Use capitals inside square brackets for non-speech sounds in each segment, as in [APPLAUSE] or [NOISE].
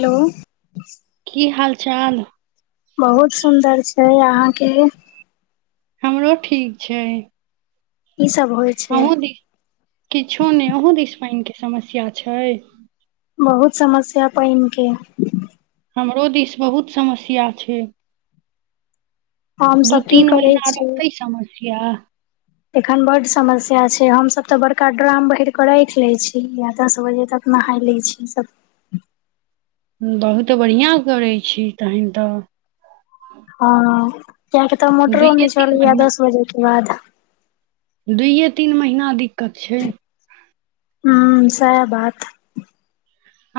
hello की हाल चाल बहुत सुन्दर छै अहांके हमरो ठीक छै ई सब हो अहूँ दिस किछो नहि अहूँ दिस पानिके समस्या छै बहुत समस्या पानी के हमरो दिस बहुत समस्या छै हम दू सब की तीन करै महीना छी रहतै समस्या एखन बड समस्या छै हम सब ते बड़का ड्राम भहिर के राख ले छी या दस बजे तक नहाय लै छी सब बहुत बढ़िआँ करै छी तहन तऽ हँ किया कि तऽ मोटरो दुइए नहि तीन चलैया महीना दस बजे के बाद दुइयए तीन महिना दिक्कत छै हूँ साय बात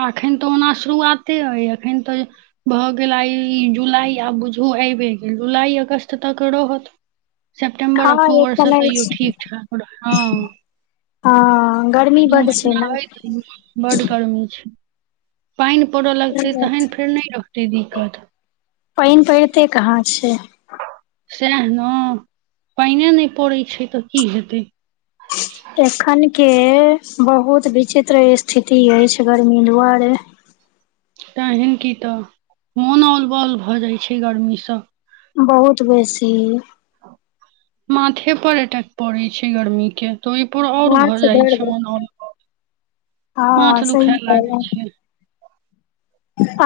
एखन तऽ ओना शुरुआते अइ एखन तऽ भऽ गेल आइ जुलाई आब बुझू आइबे गेल जुलाई अगस्त तक रहोत सेप्टेम्बर हँ अक्टूबर से एखन तैयो अछि ठीक ठाक रह हँ आं एक दू महीना हय त बड गर्मी छै पानि पड़य लगतै तहन फेर नहि रहतै दिक्कत पानि पड़िते कहाँ छै सएह ने पानिए नहि पड़ैत छै तऽ की हेतै एखन के बहुत विचित्र स्थिति अछि गर्मी दुआरे तहन की तऽ मोन औल बौल भऽ जाइत छै गर्मी सँ बहुत बेसी माथे पर अटेक पड़े छै गर्मी के तऽ ओहि पर और हाथ भऽ से जाय डर छै गेल मनोल हँ माथ सही दुखए लागे कहलौं छै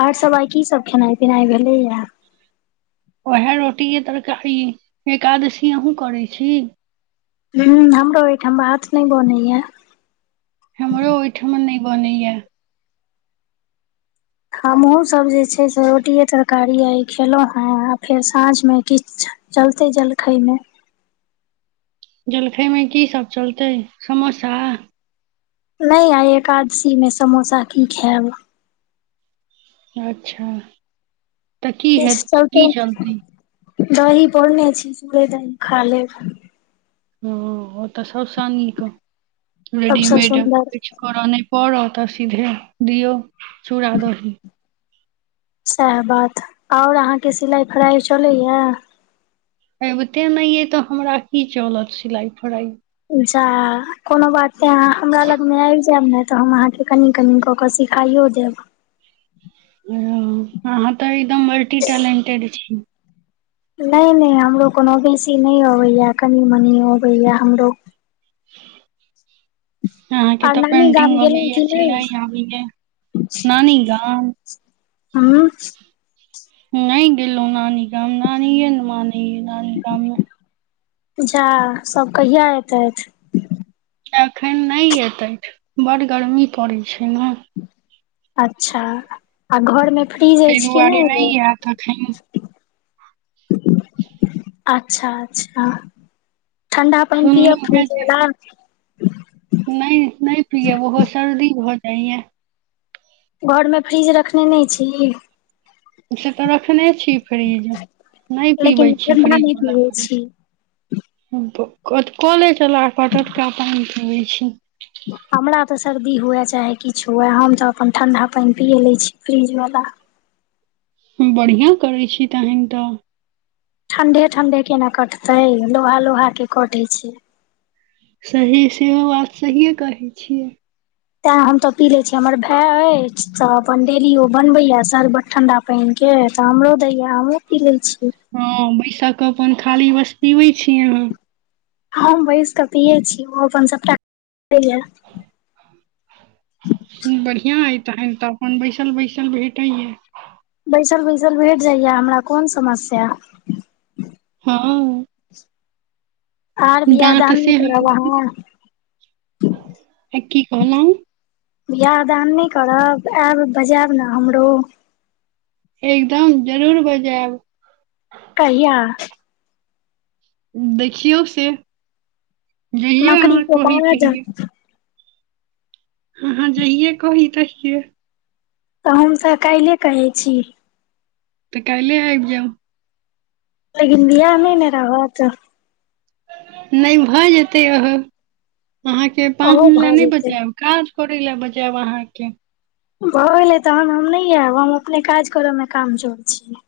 आर सब आई की सब खेनाइ पिनाइ भेलैए उएह रोटी के तरकारी एकादशी अहू करै छी हूं हमरो ओहिठाम भात नहि बनैयै हमरो ओहिठमन नहि बनैया हमहुँसभ जे छै से रोटिए तरकारी आ ई खेलहुँ हेँ आ फेर साँझमे किछ चलते जलखेय मे जलखै मे की सब चलतै समोसा नहि आई एकादशी मे समोसा की खाएब अच्छा तऽ की ह किछ की चलतै चलती दही पौरने छी चूड़े दही खा लेब ओ तऽ सबसँ नीक सबसँ रेडीमेड सुन्दर कि करऽ नहि पड़त तऽ सीधे दियौ चूड़ा दही सएह बात ओर अहाँके सिलाइ फराइ चलैए अबिते नहि अे तऽ हमरा की चलत सिलाई फरााई जा कोनो बात नहि आहा हमरा लग मे आबी जायब नै तऽ हम अहाँके कनि कनि कऽ कऽ सिखाईयो देब अहाँ तऽ एकदम मल्टी टैलेंटेड छी नहि नहि हमरो कोनो बेसी नहि अबैया कनी मनी अबैया हमरो [INAUDIBLE] अहांके आर तऽ नानी गाम पेंटिंग गेलहुँ अबैय कि नहि सिलाई आबैय नानी गाम हँ नहि गेलहु नानी गाम नानीे ने मानिय नानी गाममे जा सब कहिया एतैथ एखन नहि एतै बड गर्मी पड़ैत छै ना अच्छा आ घरमे फ्रिज ताहि अछि की दुआरे नहि ओ आयत एखन अच्छा अच्छा ठण्डा पान पिअ सुनलहुँ हेँ फ्रीज जे वला नहि नहि पियब ओहो सर्दी भ जाइए या घर मे फ्रिज रखने नहि छी से तऽ रखने छी फ्रिज नहि पीबै लेकिन छी ठण्डा नहि फ्रिजवला पिबै छी पाइन कले चला क टटका [UNINTELLIGIBLE] का पाइन पीबै छी हमरा तऽ सर्दी हुए चाहे किछु हुए हम तऽ अपन ठण्डा पैन पियए लै छी फ्रिजवला हम बढ़िआँ करै छी तहन तऽ ठंडे ठंडे केना कटते लोहा लोहा के कटे छै सही सेहो बात सहिए कहै छियै तें हम तऽ पी ले छी हमर भाय अछि तऽ अपन डेली ओ बनबेया शरबत ठंडा पानिके तऽ आमरो दैया हमु पीयै छी हँ बैसा क अपन खाली बस पीबे छियै अहाँ हम बैंस कऽ पियए छी ओ अपन सभटा बढ़िया यै तहन त अपन बैसल बैसल भेटैया बैसल बैसल भेट जाइया हमरा कोन समस्या हँ आर बियाह दाँत दान नहि से करब अहाँ की कहलहुँ बियाह दान नहि करब आयब बजायब ने हमरो एकदम जरूर बजायब कहिया देखियौ फेर जइये नौकरी अहाँ के कहि बाद तहिये अहाँ जहिये कही तहिये तऽ हुन्सा काल्हिए कहै छी तऽ काल्हे आबि जाउ तै दीन बिआ नै ने रहत नहि भऽ जेतै ओहो अहाँके ओहो पाँहून भऽ लै नै जेतै बचायब काज करय लै बजैब आहा के भऽ गेलै तऽ हम नै आयब हम अपने काज करऽ मे कामजोर छि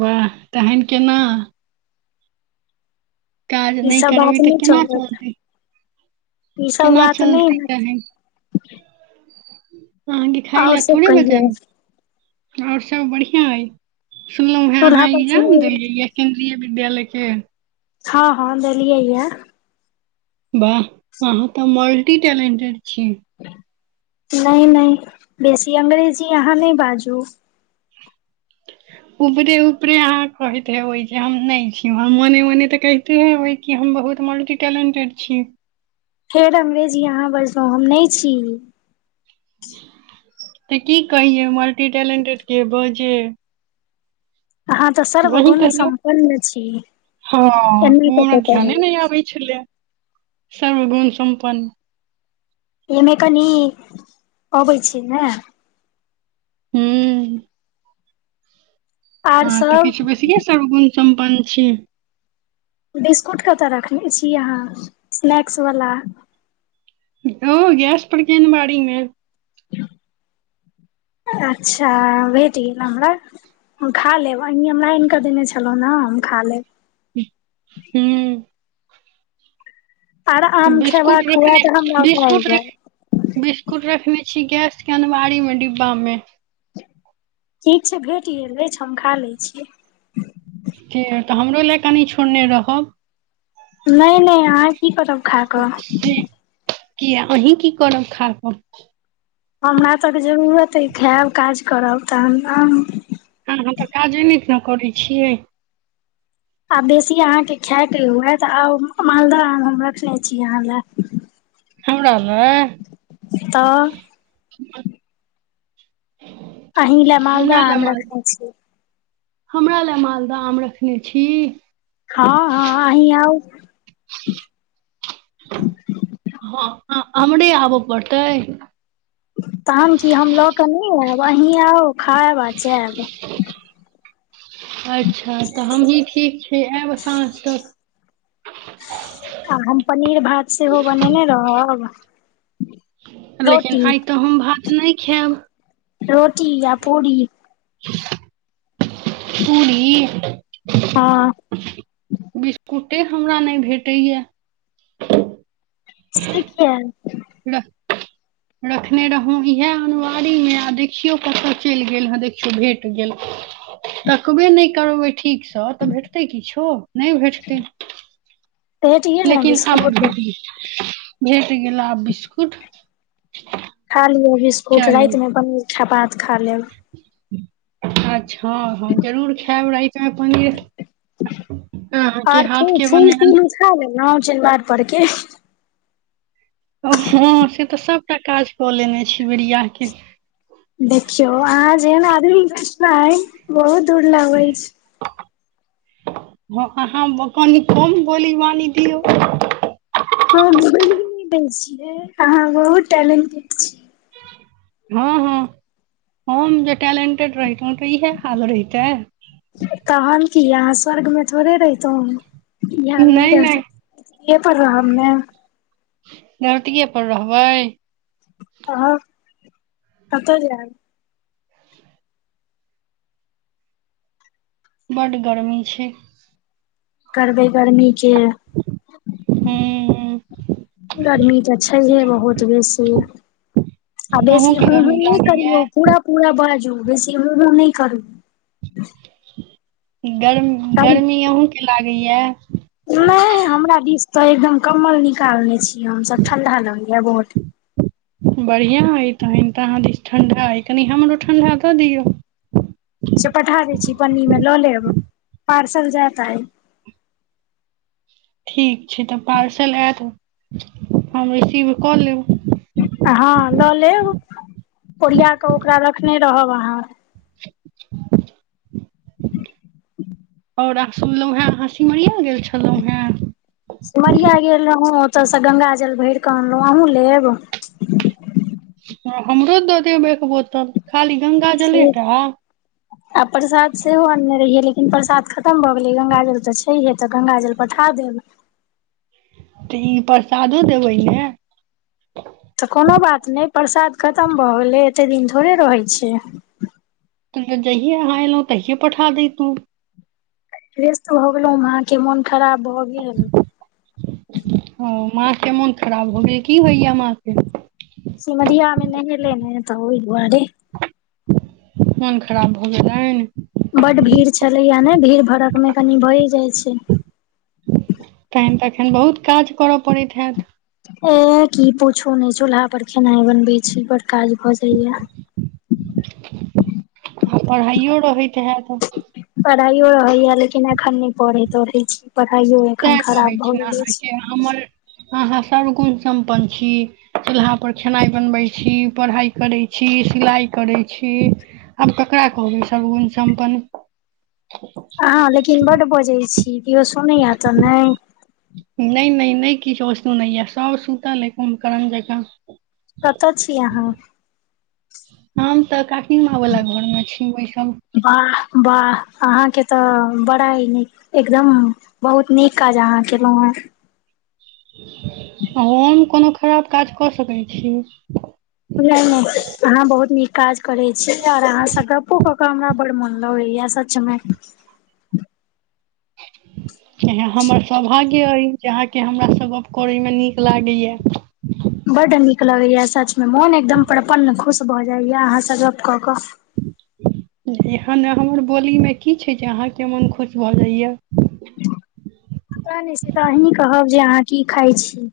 वाह तहन केना काज ई नै सब करबै बात तऽ नहि केना चलत चलतै ई सब केना बात नहि चलतै हैत कहै अहाँ के खाय आओर लय सब थोड़े कहियौ बजयब और सब बढ़िया हय सुनलहुं हें चूल्हा अहाँ पर सुन इगजाम देलियै य केन्द्रीय विद्यालयके हँ हँ देलियै या वाह अहाँ तऽ मल्टी टैलेंटेड छि नहि नहि बेसी अंग्रेजी अहाँ नहि बाजू ऊपरे ऊपरे अहाँ कहैत हेबै जे हम नहि छी मने मने ते कह तेे हेबै की हम बहुत मल्टी टैलेंटेड छी फेर अंगरेजी आहाँ बजलहुं हम नै छी तऽ की कहिये मल्टी टैलेंटेड के बजे अहाॅं तऽ सर्व वही गुण कहियौ सम्पन्न छी हँ ओ एना कऽ हमरा के कहू ध्यान नहि आबै छलै सर्वगुण सम्पन्न एहने कनी अबै छी ने हूँ आर हँ तऽ सब किछु बेसिये सर्वगुण सम्पन्न छी बिस्कुट कतय रखने छी अहाँ स्नैक्स वला ओ गैस परड़केन अनबाड़ि मे [UNINTELLIGIBLE] [INAUDIBLE] अच्छा भेट गेल हमरा हम खा लेब अही हमरा आनि कऽ देने छलहुँं ने हम खा लेब हूँ आर आम बिस्कुट खेबाक हुए रखले तऽ हमरा ओतऽ आबि बिस्कुट जायब रख बिस्कुट रखने छी गैस के अनमारी मे डिब्बामे ठीक छै भेट गेल अछि हम खा लै छी तऽ हमरो लै कनि छोड़ने रहब नै नै अहाँ की करब खा कऽ से किया अहीं की करब खाक हमरा तक जरूरत अइ खयब काज करब तहन आब हँ हँम् तऽ काजे नै न करै छियै आ बेसी अहाँके खायके हुए तऽ आउ मालदह आम हम रखने छी अहाँ ले हमरा मे तऽ अहीं लए मालदह हमरा लए आम माल रखने छी हमरा लए मालदह आम रखने छी हँ हँ ही आउ हँ हमरे आबऽ पड़तै तहन कि हम लऽ कऽ नै आयब आहीं आउ खैब आ जैब अच्छा तऽ हमही ठीक छी आयब साँझ तक आ हम पनीर भात सेहो बनेने रहब लेकिन रोटी आइ तऽ हम भात नै खायब रोटी या पूरी [INAUDIBLE] [UNINTELLIGIBLE] पूरी हँ ते हमरा नहि भेटैय से किया ल रखने रहु इहै अनवारीमे आ देखियौ कतय चलि गेल हे देखियौ भेट गेल तकबे नहि करबै ठीकसँ तऽ भेटतै किछो नहि भेटतै भेट गेल ने लेकिन आब बिस्कुट भेट भेट गेला आब बिस्कुट खा लिय बिस्कुट चलू राति मे पनीर पात खा लेब अच्छा हँ हँ जरूर खायब र ते पनीर अहाँके हाथ के बनायल खा लेलौ चन बार पड़के हँ से तऽ सभटा काज कऽ लेने छी बारिक के देखियौ अहाँ जेहन आधुनिक कचना हय बहुत दूर लगै अछि अहाँ कनि कम बोली बानी दियौ ह जलगी द छियै अहाँ बहुत टैलेंटेड छी हँ हँ हम जे टैलेंटेड रहितौ ह तऽ इएह हाल रहहिता है तहन कि अहाँ स्वर्ग में थोड़े रहितो हाल नहि रह सक इसलए पढ़ रहा हम ने [UNINTELLIGIBLE] धौतिये पर रहबै ह कतऽ जैब बड गर्मी छै करबै गर्मी के हूँ गर्मी तऽ छैहे बहुत बेसी आ बेसी अहूँके ह ह गर्मी न लागैया करीयौ पूरा पूरा बाजू बेसी ह ह न करू गरम करू गर्मी आहूँ के लागैया नहि हमरा दिस तऽ एकदम कम्बल निकालने छी हमसभ ठंडा लगलैया बहुत बढ़िया ह तहन तऽ आहाँ दिस ठंडा हइ कनि हमरो ठंडा दऽ दियौ छ पठा दै छी पन्नी मे लऽ लेब पार्सल जायत आइ ठीक छै तऽ पार्सल आयत हम रिसीव कऽ लेब हँ लऽ लेब ओरिया कऽ ओकरा रखने रहब अहाँके [UNINTELLIGIBLE] औरह सुनलहु हें आहा सिमरिया गेल छलहुं सिमरिया गेल रहौ ओतयसँ गांगा जल भरिकऽ अनलहुँ अहूँ लेब ह हमरो दऽ देब एक बोतल खाली गंगाजले टा आब प्रसाद सेहो अनने रहियै लेकिन प्रसाद खत्म भ गेलै गंगाजल त छैहे त गंगाजल पठा देब तऽ ई परसादो देबै ने त कोनो बात नहि प्रसाद खतम भ गेलै एते दिन थोड़े रहै छै त जहिये अहाँ एलहुँ तहिये पठा देैतू रेस्त भ गेलहु अहाँके मोन खराब भ गेल ह माँ के मोन खराब भगेल की होइया माँ के सिमरिया में नहेलै ने तऽ ओहि दुआरे मोन खराब भऽ गेलैनि बड भीड़ छलैया ने भीड़ भड़क मे कनि भय जाइ छै तहन तऽ एखन बहुत काज करय पड़ैत हैत ऊ की पूछू ने चूल्हा पर खेनाइ बनबे छी बड़ काज भ जाइया आ पढ़ाइो रहैत है तऽ पढ़ाइयो रहैया लेकिन एखन नहि पढ़ैत रहै छी पढ़ाइयो एखन तें कहै खराब भए छी ने गेले अछि अहाँके हमर अहाँ सर्वगुण सम्पन्न छी चूल्हापर खेनाइ बनबै छी पढ़ाइ करैत छी सिलाइ करैत छी आब ककरा कहबै सर्वगून सम्पन्न अहाँ लेकिन बड बजै छी केओ सुनैया तऽ नहि नहि नहि नइ किछु सुनैय य सब सुतल य कुम्भ करण जेका कतऽ छी अहाँ हम तऽ काकी माँ वाला घरमे छी बैसब वाह वाह अहाँके तऽ बड़ा नीक एकदम बहुत नीक काज अहाँ केलहु ह हम कोनो खराब काज कऽ सकै छी बझ नहि अहाँ बहुत नीक काज करै छी तेय दुआरे अहाँसँ गप्पो कऽ के हमरा बड्ड मोन लगैय य सब सच मे [INAUDIBLE] हमर सौभाग्य अइ जे अहाँके हमरा सँ गप करयमे नीक लागैए य बड्ड नीक लगैया सचमे मोन एकदम प्रपन्न खुश भऽ जाइया अहाँसँ गप कऽ कऽ एहन ने हमर बोलीमे की छै जे अहाँके मोन खुश भऽ जाइ य पता नहि से तऽ आही कहब जे अहाँ की खाइ छी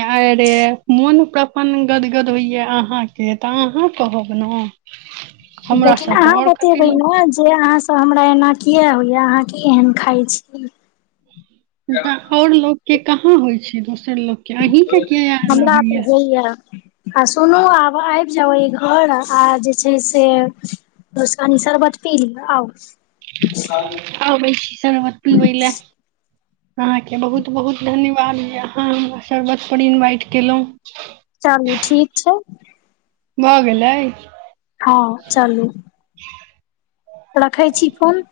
आरे मोन प्राप्त अपन गदगद होइया अहाँके तऽ अहाँ कहब न लेकिन अहाँ बतेबै न जे अहाँ तऽ हमरा एना किए होइए अहाँ कि एहन खाइ छी तऽ आओर लोकके कहाँ होइ छै दोसर लोकके अहीँके किया एना होइ यऽ किया आ सुनू आब आबि जाउ ई घर आ जे छै से दोसकनि शरबत पी लिअ आउ आबै छी सरबत पीबै लए अहाँके बहुत बहुत धन्यवाद य अहाँ हम शर्बतपर इन्वाइट कयेलहुँ चलू ठीक छै भऽ गेलै हँ चलू रखै छी फोन